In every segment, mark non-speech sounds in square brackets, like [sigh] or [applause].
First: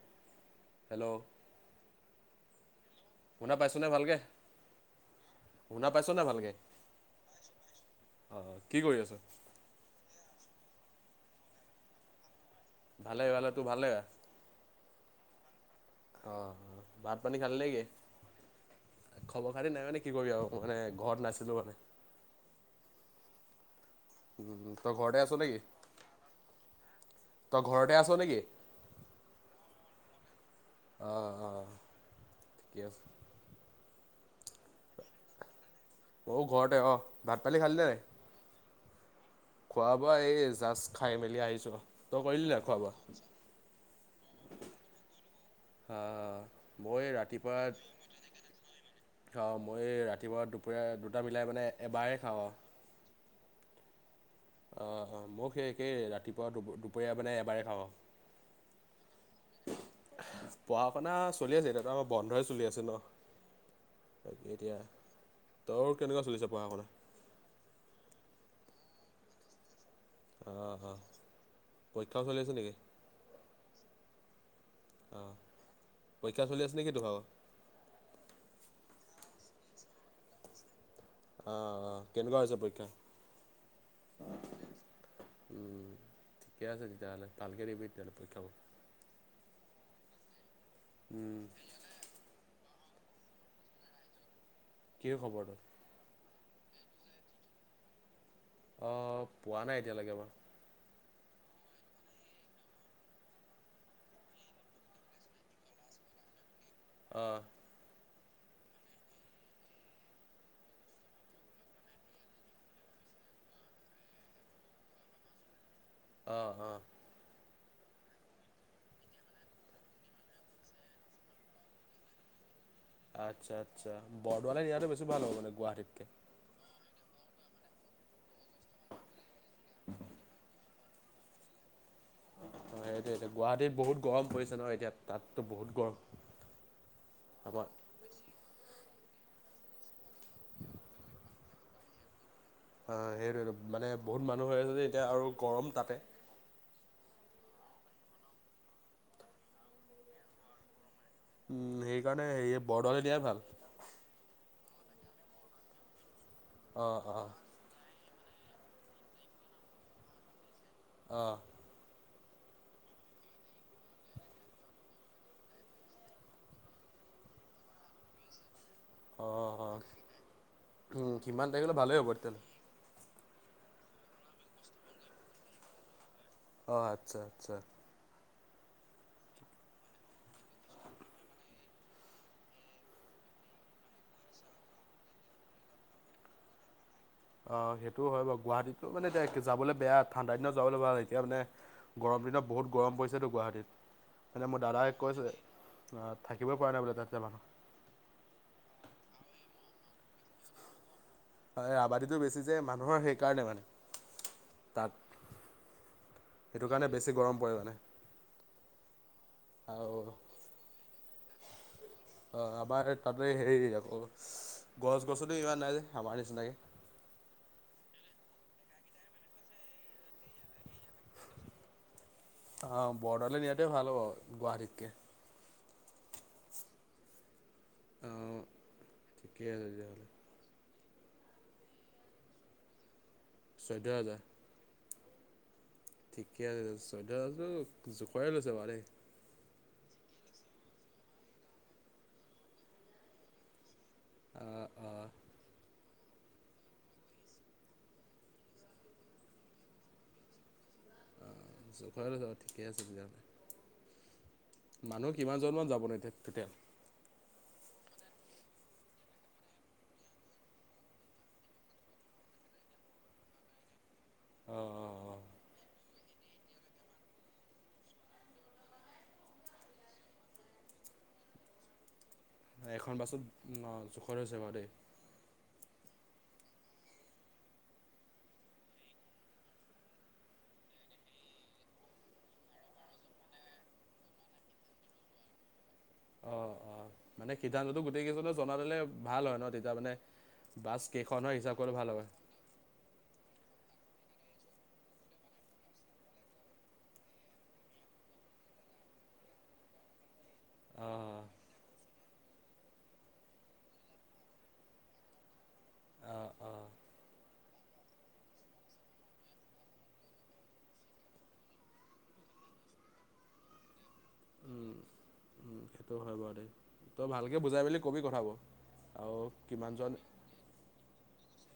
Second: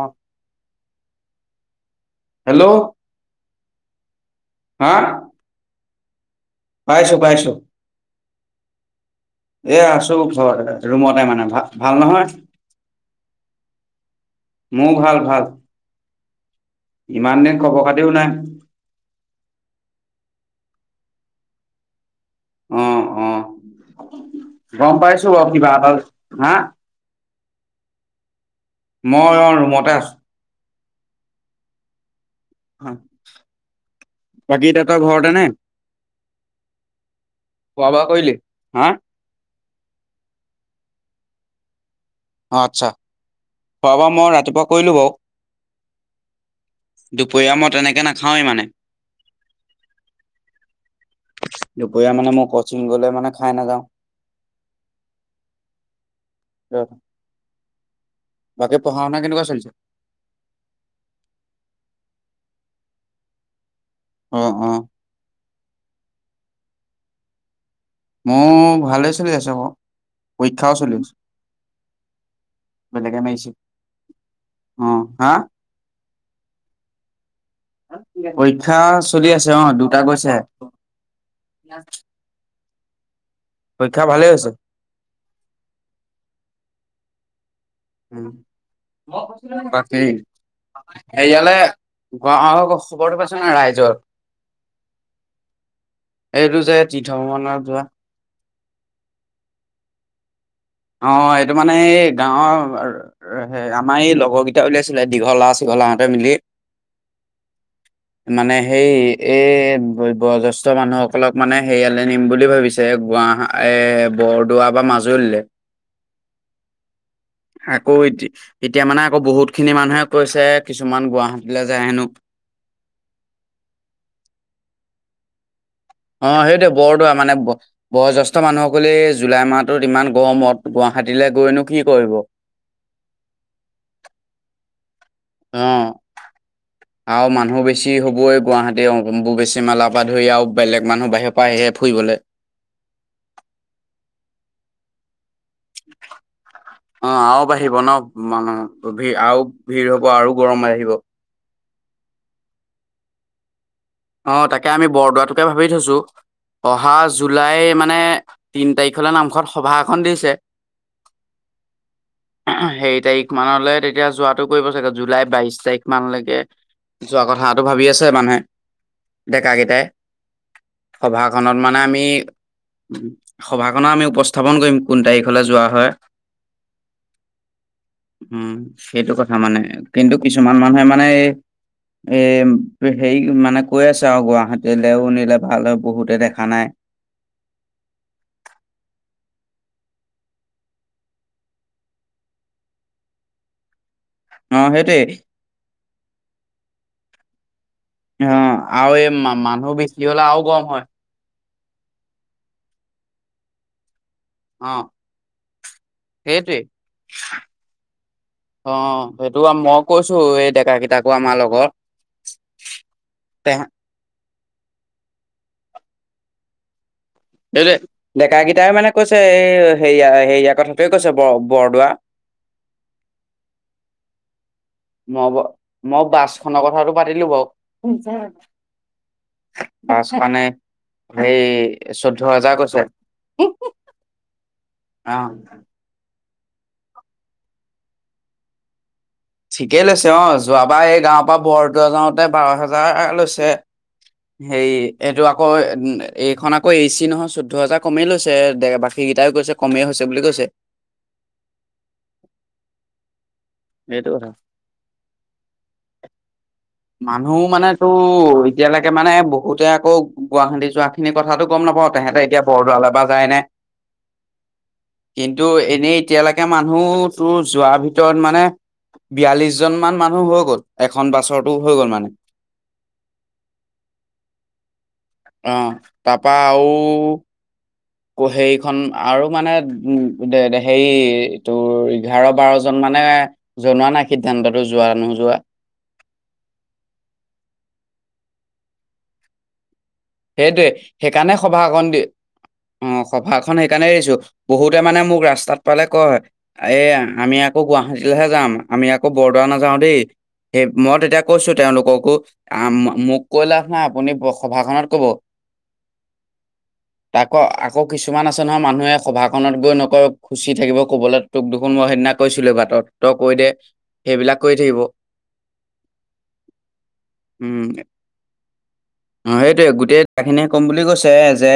অ'। Hello. Hello. শুনা পাইছ' নে ভালকে? হা? শুনা পাইছনে নাই ভালকে? পাইছোঁ পাইছোঁ। অ' কি কৰি আছ? এয়া আছোঁ ঘৰত, ৰুমতে মানে ভাল ভাল নহয় ভালেই ভালেই, তোৰ ভাল নে বেয়া? মোৰ ভাল ভাল অ' ভাত ইমান পানী দিন খালনে খবৰ কি, খাতিও নাই খবৰ খাতি নাই মানে কি কৰিব আৰু মানে ঘৰত নাছিলোঁ মানে অ' অ' উম, তই গম ঘৰতে আছ পাইছোঁ বাও নেকি কিবা এটা হা তই ঘৰতে আছ নে কি? মই অ' ৰুমতে আছোঁ। অ' অ'। অ' বাকী এতিয়া তই ঘৰতে নে? অ' ঘৰতে অ', ভাত-পানী খোৱা খালিনে বোৱা নাই? কৰিলি হা? খোৱা-বোৱা, এই জাষ্ট খাই মেলি আহিছো। অ আচ্ছা খোৱাবা মই ৰাতিপুৱা কৰিলো বাৰু। আহ, মই ৰাতিপুৱা দুপৰীয়া মই তেনেকে নাখাওৱেই মানে। খাওঁ মই ৰাতিপুৱা দুপৰীয়া দুটা বিলাই মানে দুপৰীয়া এবাৰেই মানে মই খাওঁ আৰু। কচিং গলে মানে খাই নাযাওঁ অ অ মোক সেই একেই ৰাতিপুৱা দুপৰীয়া মানে এবাৰে খাওঁ বাকী পঢ়া শুনা কেনেকুৱা চলিছে পঢ়া শুনা চলি আছে এতিয়াতো আমাৰ বন্ধই চলি আছে ন অ', অ'। তৰ কেনেকুৱা চলিছে পঢ়া শুনা? মো ভালেই চলি আছো আকৌ। পইক্ষাও অ', চলি অ', আছে। পৰীক্ষাও চলি আছে নেকি? বেলেগে মাইছি। উ, হা? অ', পৰীক্ষা চলি আছে নে কি তো ভাগ? পৰীক্ষা চলি আছে অ দুটা গৈছে আহ আহ কেনেকুৱা হৈছে পৰীক্ষা পৰীক্ষা ভালেই হৈছে উম ঠিকে আছে তেতিয়াহ'লে। ভালকে দিবি তেতিয়াহ'লে উ পৰীক্ষাবোৰ। মই কৈছিলো নে নাই, তাকে। উম, হেইৱলে, গোৱাও খবৰটো পাইছ না ৰাইজৰ? কিহ খবৰটো? এইটো যে তীৰ্থ ভ্ৰমণত যোৱা। অ' পোৱা নাই এতিয়ালৈকে মই। অ এইটো মানে এই গাঁৱৰ আমাৰ এই লগৰকেইটা উলিয়াইছিলে দীঘলা চিঘলা হতে মিলি। অহ মানে হেই এ ব-বয়োজ্যেষ্ঠ মানুহসকলক মানে হেইয়ালে নিম বুলি ভাবিছে। গুৱাহা, এ বৰদোৱা বা মাজুলীলে। অ', অ'। আকৌ এতি, এতিয়া মানে আকৌ বহুতখিনি মানুহে কৈছে কিছুমান গুৱাহাটীলৈ যায় হেনো। [inaudible] আচ্ছা আচ্ছা বৰদোৱালে ইয়াতো বেছি ভাল হ'ব মানে গুৱাহাটীত অ' হেটোৱে, বৰদোৱা মানে ব, বজ্যেষ্ঠ মানুহসকলে জুলাই মাহটোত ইমান গৱমত গুৱা হাতীলে গৈ নো কি কৰিব অ সেইটোটো গুৱাহাটীত বহুত গৰম পৰিছে ন এতিয়া তাততো বহুত অ' গৰম। আও মানুহ আমাৰ বেছি হ'বই গুৱাহা বে অম্বোবেচী মেলা পা ধই আও বেলেগ মানুহ বাহিৰ পা আহে ফুইবলে। অ' হেটোৱেটো মানে বহুত মানুহ হয় আছে যে এতিয়া আৰু গৰম তাতে। অ' আও বাঢ়িব ন মানু, অ' ভি আও ভিৰ হ'ব আৰু গৰম বাহিব। উম সেইকাৰণে হেয় বৰদোৱালে দিয়াই ভাল অ' তাকে আমি বৰদোৱাটোকে ভাবি থৈছো। অহা অ', অ', জুলাই মানে তিন তাইখলৈ নামঘত সভা এখন দিছে। অঁ সেই তাৰিখ মানলে তেতিয়া যোৱাটো কৰিব চাগে জুলাই বাইশ তাৰিখ মানলৈকে যোৱা কথাটো ভাবি আছে মানুৱে। অ', অ', ডেকাকেইটাই, উম, কিমান সভাখনত তাৰিখলৈ মানে ভালেই আমি হ'ব তেতিয়াহ'লে। সভাখনৰ আমি উপস্থাপন কৰিম কোন তাৰিখলে যোৱা হয় অ' আচ্ছা, আচ্ছা। উম সেইটো কথা মানে কিন্তু কিছুমান মানুহে মানে এই এ সেই মানে কৈ আছে আও গুৱাহাটীলেও নিলে ভাল হয়, বহুতে দেখা নাই। অ' সেইটো হয় বাও গুৱাহাটীতো মানে এতিয়া যাবলৈ বেয়া। ঠাণ্ডা দিনত যাবলৈ ভা এতিয়া মানে গৰ এগিদিনত বহুত গৰম পৰিছেতো গুৱাহাটীত। এনে অ মোৰ দাদাই সেইটোৱে কৈছে, আ থাকিবই পৰা নাই বোলে তাতে মানুহ। আও এই মা-মানুহ বেছি হ'লে আও গৰম হয়। হয় আবাদিটো বেছি যে মানুহৰ সেইকাৰণে মানে অ'। তাত সেইটোৱে সেইটো কাৰণে বেছি গৰম পৰে মানে। অ সেইটো মই আৰু কৈছোঁ এই ডেকা কেইটাকো আমাৰ লগত অ আমাৰ তাতে হেৰি আকৌ গছ গছনি ইমান নাই যে আমাৰ নিচিনাকে ডেকা কেইটাই মানে কৈছে এই হেৰিয়া হেৰিয়াৰ কথাটোৱে কৈছে ব বৰদোৱা। অ বৰ্ডাৰলে নিয়াতে ভাল হ'ব গুৱাহাটীত মই মই বাছখনৰ কথাটো পাতিলোঁ বাৰু অঁ ঠিকেই আছে তেতিয়াহ'লে বাছ মানে সেই চৈধ্যয় হাজাৰ কৈছে। চৈধ্য হাজাৰ অ ঠিকে আছে চৈধ্য হাজাৰটো জোখৰে লৈছে বাৰু দেই। ঠিকেই লৈছে অ যোৱাবাৰ এই গাঁৱৰ পৰা বৰটো যাওঁতে বাৰ হেজাৰ লৈছে। অঁ হেৰী অঁ এইটো আকৌ। এইখন আকৌ এ চি নহয় চৈধ্য হাজাৰ কমেই লৈছে দে বাকীকেইটাইও কৈছে কমেই হৈছে বুলি কৈছে। অ ঠিকে আছে তেতিয়াহলে। এইটো কথা। মানুহ কিমানজন মান যাবনে এতিয়া তেতিয়া। মানুহ মানেতো এতিয়ালৈকে মানে বহুতে আকৌ গুৱাহাটী যোৱা খিনি কথাাতটো গ'ম নাপাওঁ তেহে সিহঁতে এতিয়া বৰদোৱালৰ পৰা যায়নে অঁ অঁ অঁ কিন্তু এনেই তেতিয়া লেকে মানুহ তোৰ যোৱাৰ ভিতৰত মানে বিয়ালিছ জন মান মানুহ হৈ গ'ল এখন বাছৰতো হৈ গ'ল মানুহ এখন বাছত অ' জোখৰ হৈছে বাৰু দেই। অহ তাৰ পৰা আও সেইখন আৰু মানে উ হেৰি তোৰ এঘাৰ বাৰজন মান। মানে জনোৱা নাই সিদ্ধান্ততটো যোৱা নোযোৱা। অ অ মানে সিদ্ধান্তটো গোটেই কেইজনে জনে দিলে ভাল হয় ন তেতিয়া মানে সেইটোৱে বাছ কেইখন সেইকাৰণে হয় হিচাপ কৰিলে সভাখন ভাল দি হয় অ' সভা সভা খন সেইকাৰণে এৰিছো, বহুতে মানে মোক ৰাস্তাত পালে কয় এ আমি আকৌ গুৱাহাটীলৈহে যাওঁ। আমি আকৌ বৰদোৱা নাযাও দেই। সেই মই অঁ তেতিয়া কৈছো তেওঁলোক কো মোক কৈ লাভ নাই আপুনি সভাখনত। ক'ব অঁ অঁ আকৌ আকৌ কিছুমান আছে নহয় মানুহে সভাখনত গৈ নকৈ খুচি থাকিব কবলৈ তোক দুখন সিদিনা কৈছিলো বাটত তই কৈ দে সেইবিলাক কৰি উম, থাকিব। উম, সেইটো হয় বাৰু দেই তই ভালকৈ বুজাই উম মেলি ক'বি কথাব আৰু কিমানজন। কথা খিনিয়ে ক'ম বুলি কৈছে যে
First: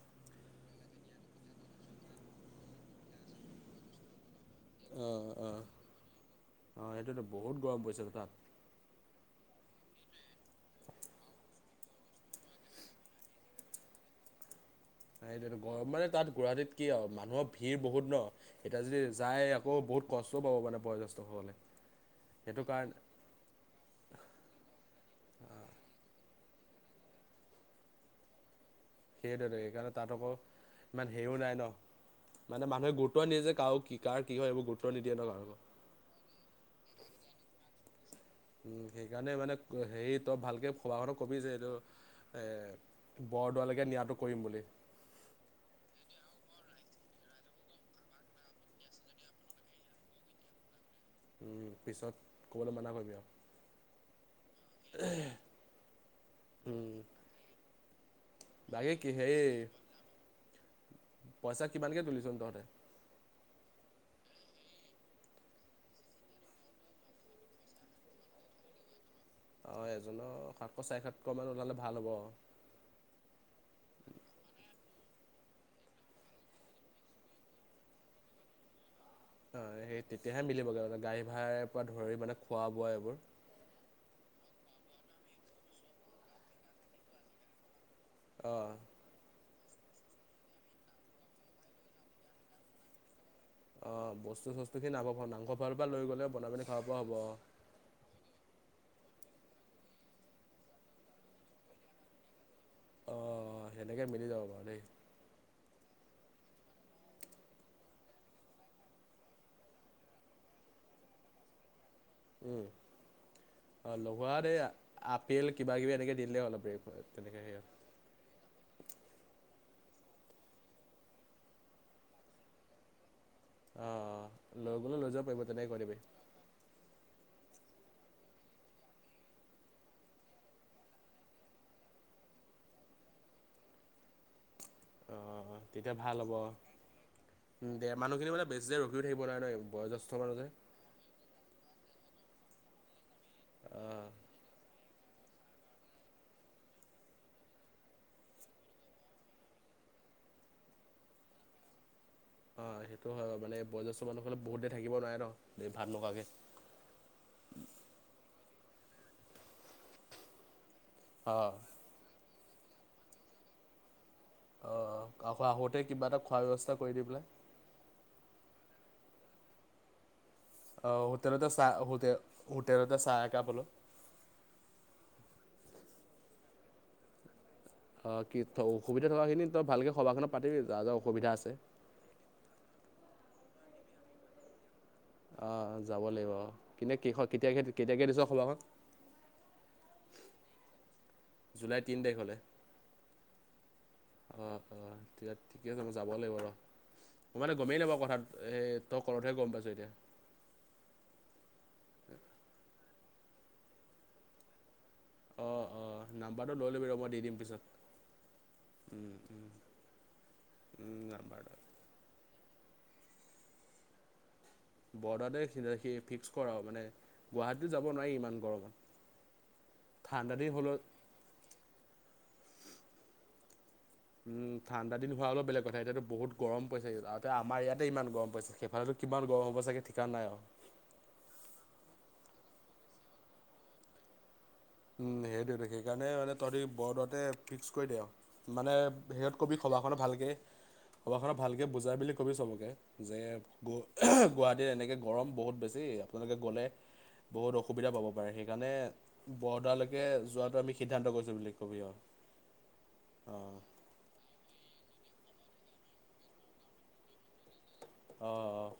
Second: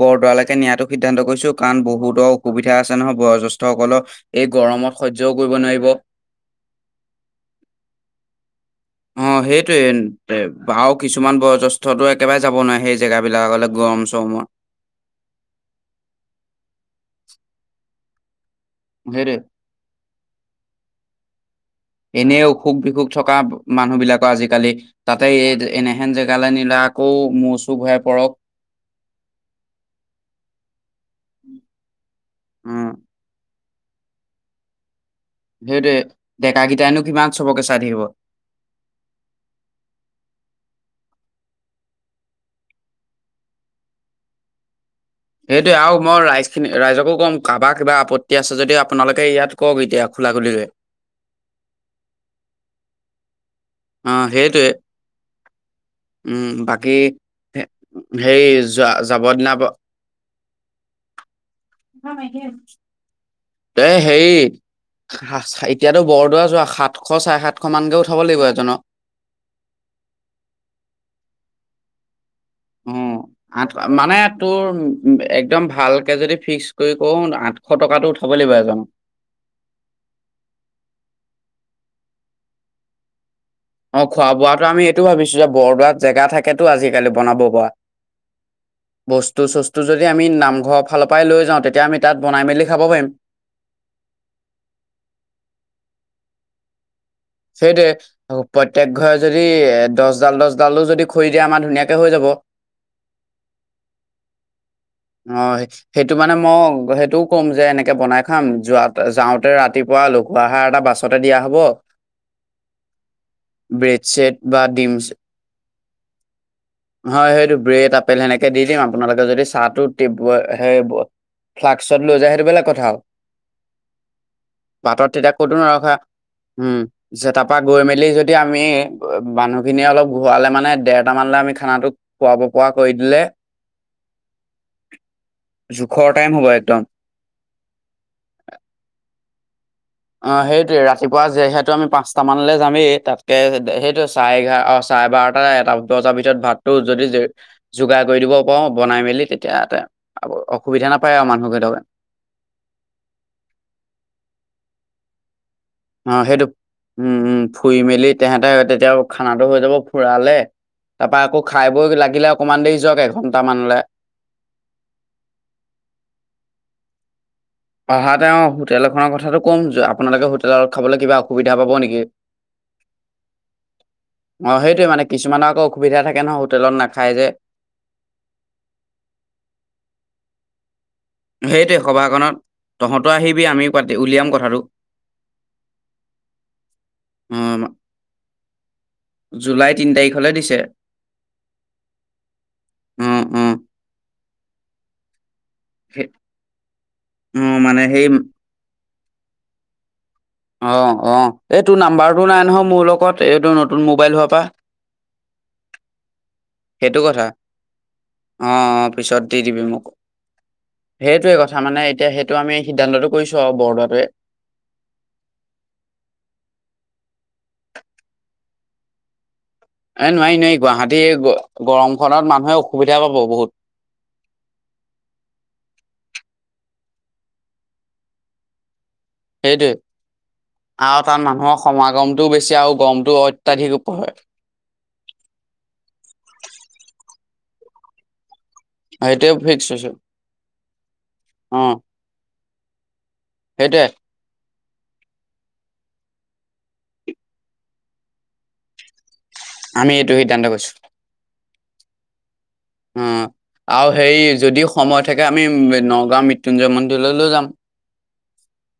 বৰদৰালৈকে নিয়াাতো সিদ্ধান্ত কৰিছো কাৰণ বহুতৰ অসুবিধা আছে নহয়। বয়জ্যেষ্ঠসকলক এই গৰমত সহ্যও অ', কৰিব অ'। নোৱাৰিব। অ', সেইটোতো বহুত গৰম পৰিছে তাত। অ সেইটোৱে আৰু কিছুমান বয়জ্যেষ্ঠতো একেবাৰে যাব নোৱাৰে সেই জেগাবিলাকলে গৰম চম গৰমত। এইটো টো মানে তাত গুৱাহাটীত কি আৰু মানুহৰ ভিৰ বহুত ন' এতিয়া যদি সেইটোৱে যায় আকৌ বহুত কষ্টও পাব মানে বয়োজ্যেষ্ঠ সকলে। এনেই অসুখ বিসুখ থকা মানুহ বিিলাকৰ আজিকালি তাতে এনেহেন জেগা গালে নীলা আকৌ মৌ চু ঘূৰাই পৰক। সেইটোৱ সেইকাৰণে তাত আকৌ ইমান হেৰিও নাই ন মানে উম মানুহে গুৰুত্ব দিয়ে যে কাৰক। কি কাৰ কি হয় এইবোৰ গুৰুত্ব নি দিয়ে নহয়। সেইটোৱে ডেকা কেইটনো কিমান চবকেচ থাকিব। উম, সেইকাৰণে মানে হেৰি তই ভালকে খুৰা হঁতক কবি যে এইটো এ বৰদোৱালৈকে নিয়াটো কৰিম বুলি। সেইটোয়ে আৰু মই ৰাইজ খিনি ৰাইজকো কম কাৰোবাৰ কিবা আপত্তি আছে যদি আপোনালোকে ইয়াত কওক এতিয়া। খোলাখুলিকৈ উম পিছত ক'বলৈ মানা কৰিবি আৰু অ' সেইটোৱে উম বাকী হেই যোৱা বাকী কি যাবৰ হেৰি দিনা [inaudible] পইচা কিমানকে তুলিচ তহঁতে? এ হেৰি এতিয়াতো বৰদোৱা যোৱা সাতশ চাৰে সাতশ মানকে উঠাব লাগিব এজনৰ। অ' এজনৰ সাতশ চাৰে সাতশ মান ওলালে ভাল হব উম আঠ মানে তোৰ একদম ভালকে যদি ফিক্স কৰি কও আঠশ টকাটো উঠিব [unintelligible] অ' সেই তেতিয়াহে মিলিবগে মানে গাড়ী ভাড়াৰ পৰা ধৰি মানে খোৱা বোৱা এইবোৰ। অ' খোৱা বোৱাতো আমি এইটো ভাবিছো যে বৰদোৱাত জেগা থাকেতো আজিকালি বনাব পৰা। অ', বস- বস্তু চস্তু যদি আমি নামঘৰৰ ফালৰ পৰাই লৈ যাওঁ তেতিয়া আমি তাত বনাই মেলি খাব পাৰিম অ' বস্তু চস্তুখিনি আ' নামঘৰৰ ফালৰ পৰা লৈ গলে বনাই পিনে খাব পৰা হ'ব। সেইটোয়ে, প্ৰত্যক ঘৰে যদি এ দহ' ডাল-দহ' ডালো যদি খৰি দিয়ে আমাৰ ধুনীয়াকে হৈ যাব। [unintelligible] অ', সেনেকে মিলি যাব বাৰু দেই অ' সেইটো মানে মই সেইটোও কম যে এনেকে বনাই খাম যোৱা যাওঁতে ৰাতিপুৱা লঘুআহাৰ এটা বাছতে দিয়া হব উম। অ' ব্ৰেড লঘু চেড আহাৰত এই বা ডিম আপেল কিবা কিবি এনেকে দিলে অলপ তেনেকে সেই এনেকে দি দিম আপোনালোকে যদি চাহ টো ফ্লাক্সত লৈ যায় সেইটো বেলেগ কথা আৰু অ' লৈ গ'লে পাতত লৈ যাব পাৰিব তেনেক কৰিবি পিছে তাৰ পৰা গৈ মেলি যদি আমি মানুহখিনিয়ে অলপ ঘূৰালে মানে দেৰটা মানলে আমি খানাটো খোৱাব পৰা কৰি দিলে অ' তেতিয়া জোখৰ ভাল টাইম হ'ব একদম উ দে মানুহখিনি মানে বেছি দে ৰখিও থাকিব নোৱৰে ন বয়োজ্যেষ্ঠ মানুহ অ' যে সেইটোয়ে ৰাতিপুৱা যেহে টো আমি পাঁচটামানলৈ যামেই তাতকৈ সেইটো অঁ চাৰে এঘাৰ অ' চাৰে বাৰটা এটা বজাৰ ভিতৰত ভাত টো যদি যোগাৰ কৰি দিব পাৰো বনাই মেলি তেতিয়াতে অসুবিধা নাপায় আৰু মানুহকেইটাই। [unintelligible] অ' সেইটো হয় মানে বয়োজেষ্ঠ মানুহ হলে বহুত দেৰি থাকিব নোৱাৰে ন এই ভাত নোখোৱাকে অ' সেইটো উম উম ফুই মেলি তেহেতে তেতিয়া খানাটো হৈ যাব ফুৰালে, তাৰপা আকৌ অঁ খাই বৈ লাগিলে অকণমান দেৰি যাওক এঘণ্টামানলৈ অ' আকৌ আহোতে কিবা এটা খোৱাৰ ব্যৱস্থা কৰি দি পেলাই অহাতে তেওঁ হোটেল এখনৰ কথাটো ক'ম আপোনালোকে হোটেল অ' হোটেলতে চাহ হোটেলতে চাহ একাপ হ'লও অ সেইটোৱে মানে কিছুমানৰ আকৌ অসুবিধা থাকে নহয় হোটেলত নাখায় যে অ' কি অসুবিধা থকা খিনি তই ভালকে সভাখনত পাতিবি যাৰ যাৰ অসু সেইটোৱে সভাখনত তহঁতো আহিবি আমিও পাতি উলিয়াম কথাটো আহ যাব লাগিব। কিন্তু কি অ কেতিয়া কেতিয়াকে দিছ সভাখন? জুলাই তিনি তাৰিখলে দিছে জুলাই তিন তাৰিখলে। অ অ আহ, অ' ঠিকে। ঠিকে আছে মই সেই- যাব লাগিব ৰ অ মই মানে গমেই নাপাও সেই কথাত সে তই কওতেহে গম পাইছো এতিয়া অ' অ' এই তোৰ নাম্বাৰটো নাই নহয় মোৰ লগত, এইটো নতুন মোবাইল হোৱাৰ পৰা। [inaudible] অঁ অঁ নাম্বাৰটো লৈ ল'বি ৰ সেইটো মই দি কথা দিম পিছত অ' অ' উম পিছত দি উম দিবি মোক উম সেইটোয়ে নাম্বাৰটো কথা, মানে এতিয়া সেইটো আমি সিদ্ধান্তটো কৰিছো আৰু বৰদোৱাটোৱে। বৰদুৱাটোৱে [unintelligible] ফিক্স কৰ আৰু মানে গুৱাহাটীতো যাব নোৱাৰি ইমান গৰমত। এ ঠাণ্ডা নোৱাৰি দিন নোৱাৰি, হ'লেও গুৱাহাটী গৰমখনত মানুহে অসুবিধা পাব বহুত। উম ঠাণ্ডা দিন হোৱা হ'লে বেলেগ কথা এতিয়াতো বহুত গৰম পৰিছে এতিয়া আমাৰ ইয়াতে ইমান গৰম পাইছে সেইফালেটো সেইটোৱে, আৰু তাত মানুহৰ সমাগম টো বেছি আৰু গৰমটো অত্যাধিক হয় উম সেইটোয়েতো, সেইকাৰণে মানে তহঁতি বৰদোৱাতে ফিক্স কৰি দে আও। মানে সেইটোৱে সেৰিয়ত কবি ফিক্স হৈছো সভাখনত ভালকে সভাখনৰ অ ভালকে বুজাই পেলি কবি চবকে। যে সেইটোৱে গুৱা এহ এনেকে গৰম বহুত বেছি আপোনালোকে গ'লে বহুত অসুবিধা পাব পাৰে সেইকাৰণে আমি বৰদোৱালৈকে এইটো সিদ্ধান্ত যোৱাটো কৰিছো আমি সিদ্ধান্ত কৰিছো বুলি কবি আৰু উম, অঁ অঁ আৰু সেই যদি সময় থাকে, আমি নগাঁওৰ মৃত্যুঞ্জয় মন্দিৰলৈ যাম। অ', অ'।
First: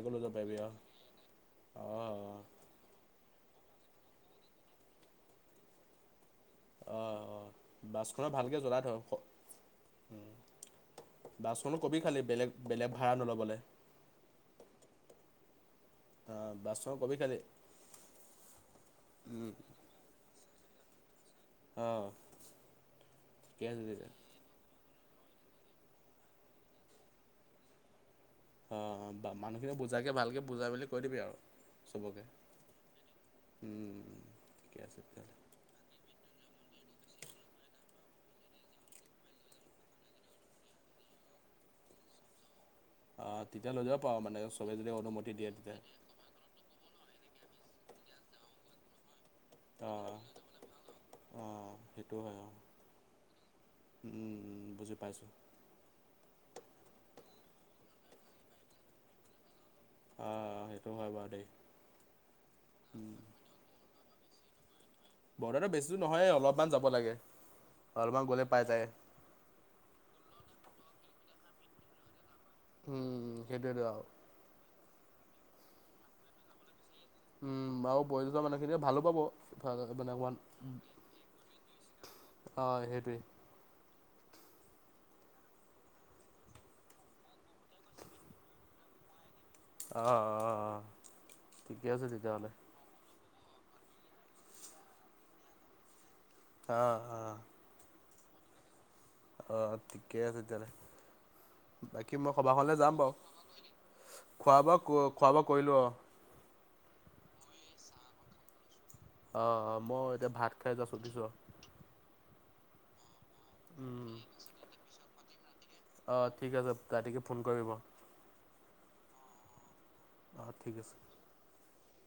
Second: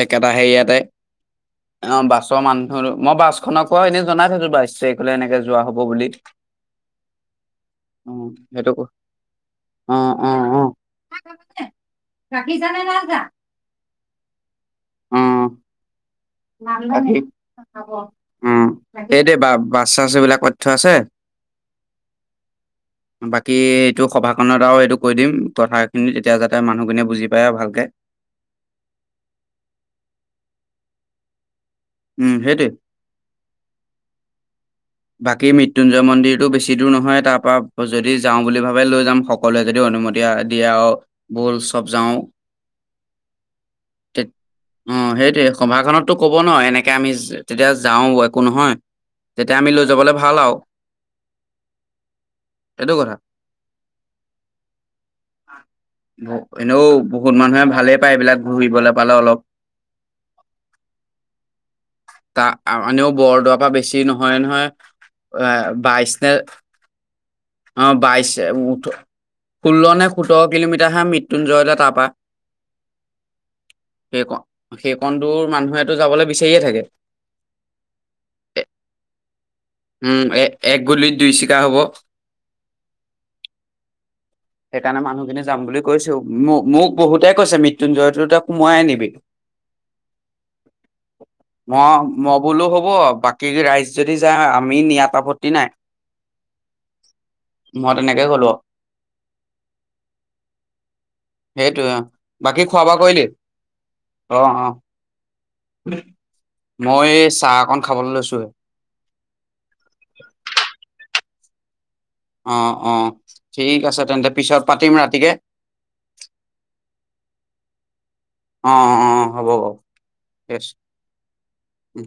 একেটা হেৰিয়াতে অঁ অ', অঁ বাছৰ মানুহো মই বাছখনক কোৱা এনে জনাই থৈছো বাইছ তাৰিখলে এনেকে যোৱা হ'ব বুলি। অঁ অঁ বাছখনত ভালকে জনাই থ। উম -উম -উম, বাছখনো কবি খালি বেলেগ গাখীৰ চাহ নে বেলেগ লাল ভাড়া চাহ? নল'বলৈ অ'। অঁ বাছখনত কবি খালি [unintelligible] উম, এই দেই বা-বাছ, চাচ এইবিলাক অঁ [unintelligible] বাকী ঠিকে আছে এইটো তেতিয়া সভাখনত আৰু এইটো কৈ দিম কথাখিনি তেতিয়া যাতে মানুহখিনিয়ে বুজি পায় আৰু ভালকে অ', মানুহখিনি বুজাকে ভালকে বুজাই মেলি কৈ দিবি আৰু। চবকে, উম, সেইটোৱে। উম ঠিকে আছে তেতিয়াহ'লে বাকী মৃত্যুঞ্জয় মন্দিৰটো বেছি দূৰ নহয়, তাৰ পৰা যদি যাওঁ বুলি ভাবে লৈ যাম সকলোৱে যদিও অনুমতি য়া-দিয়ে আৰ বল চব যাওঁ। অঁ তেতিয়া লৈ যাব পাৰ মানে চবে যদি অ', অনুমতি সেইটোৱে দিয়ে তেতিয়া সভাখনতটো ক'ব ন এনেকে আমি তেতিয়া যাওঁ একো নহয়, তেতিয়া আমি লৈ যাবলৈ অঁ ভাল আৰু। অঁ সেটো কথা। উম, উম, বুজি পাইছোঁ। এনেও বহুত মানুহে ভালেই পায় এইবিলাক ঘূৰিবলৈ পালে অলপ অ', সেইটো হয়, বাৰু দেই। তা, আ-এনেও বৰদোৱাৰ পৰা বেছি নহয়, নহয়। এ বৰদোৱাটো বেছি দুৰ বাইশ নে নহয়ে অলপমান যাব লাগে অ', অলপমান বাইচ, গ'লে পাই যায় ওঠ-ষোল্ল নে সোঁতৰ কিলোমিটাৰ হে মৃত্যুঞ্জয়লৈ তাপা উম, সেইটোৱেটো‌ আৰু। সেইকণ দূৰ মানুহেটো যাবলৈ বিচাৰিয়ে থাকে। উম আৰু বয়সস্থ এ মানুহখিনিয়ে ভালো পাব উম এ এক গুলিত দুই চিকাৰ হব [unintelligible] অ', সেইটোৱেই। সেইকাৰণে মানুহখিনি যাম বুলি কৈছেয়ো, মোক, মোক বহুতে কৈছে মৃত্যুঞ্জয়টোতে সোমোৱাই ‌আনিবি। অ', অ'। ম-ম বোলো হ'ব বাকী ৰাইজ যদি যায় আমি নিয়াত আপত্তি নাই। অ' - অ'। মই তেনেকে ক'লো অ' ঠিকেই আছে, তেতিয়া হ'লে। সেইটোৱে বাকী মই সভাখনলে খোৱা বোৱা যাম কৰিলি বাৰু অ খোৱা অ বোৱা খোৱা কৰিলোঁ অ', মই চাহ অকণ খাবলৈ লৈছোঁহে। অ মই এতিয়া ভাত খাই এ চধিছো আৰু [unintelligible] অ' অ' ঠিক আৰু আছে তেন্তে পিছত পাতিম ৰাতিকে। অঁ ঠিক আছে ৰাতিকে ফোন কৰিব। অ' অ' অ' হ'ব বাৰু। অ' ঠিক আছে। উম।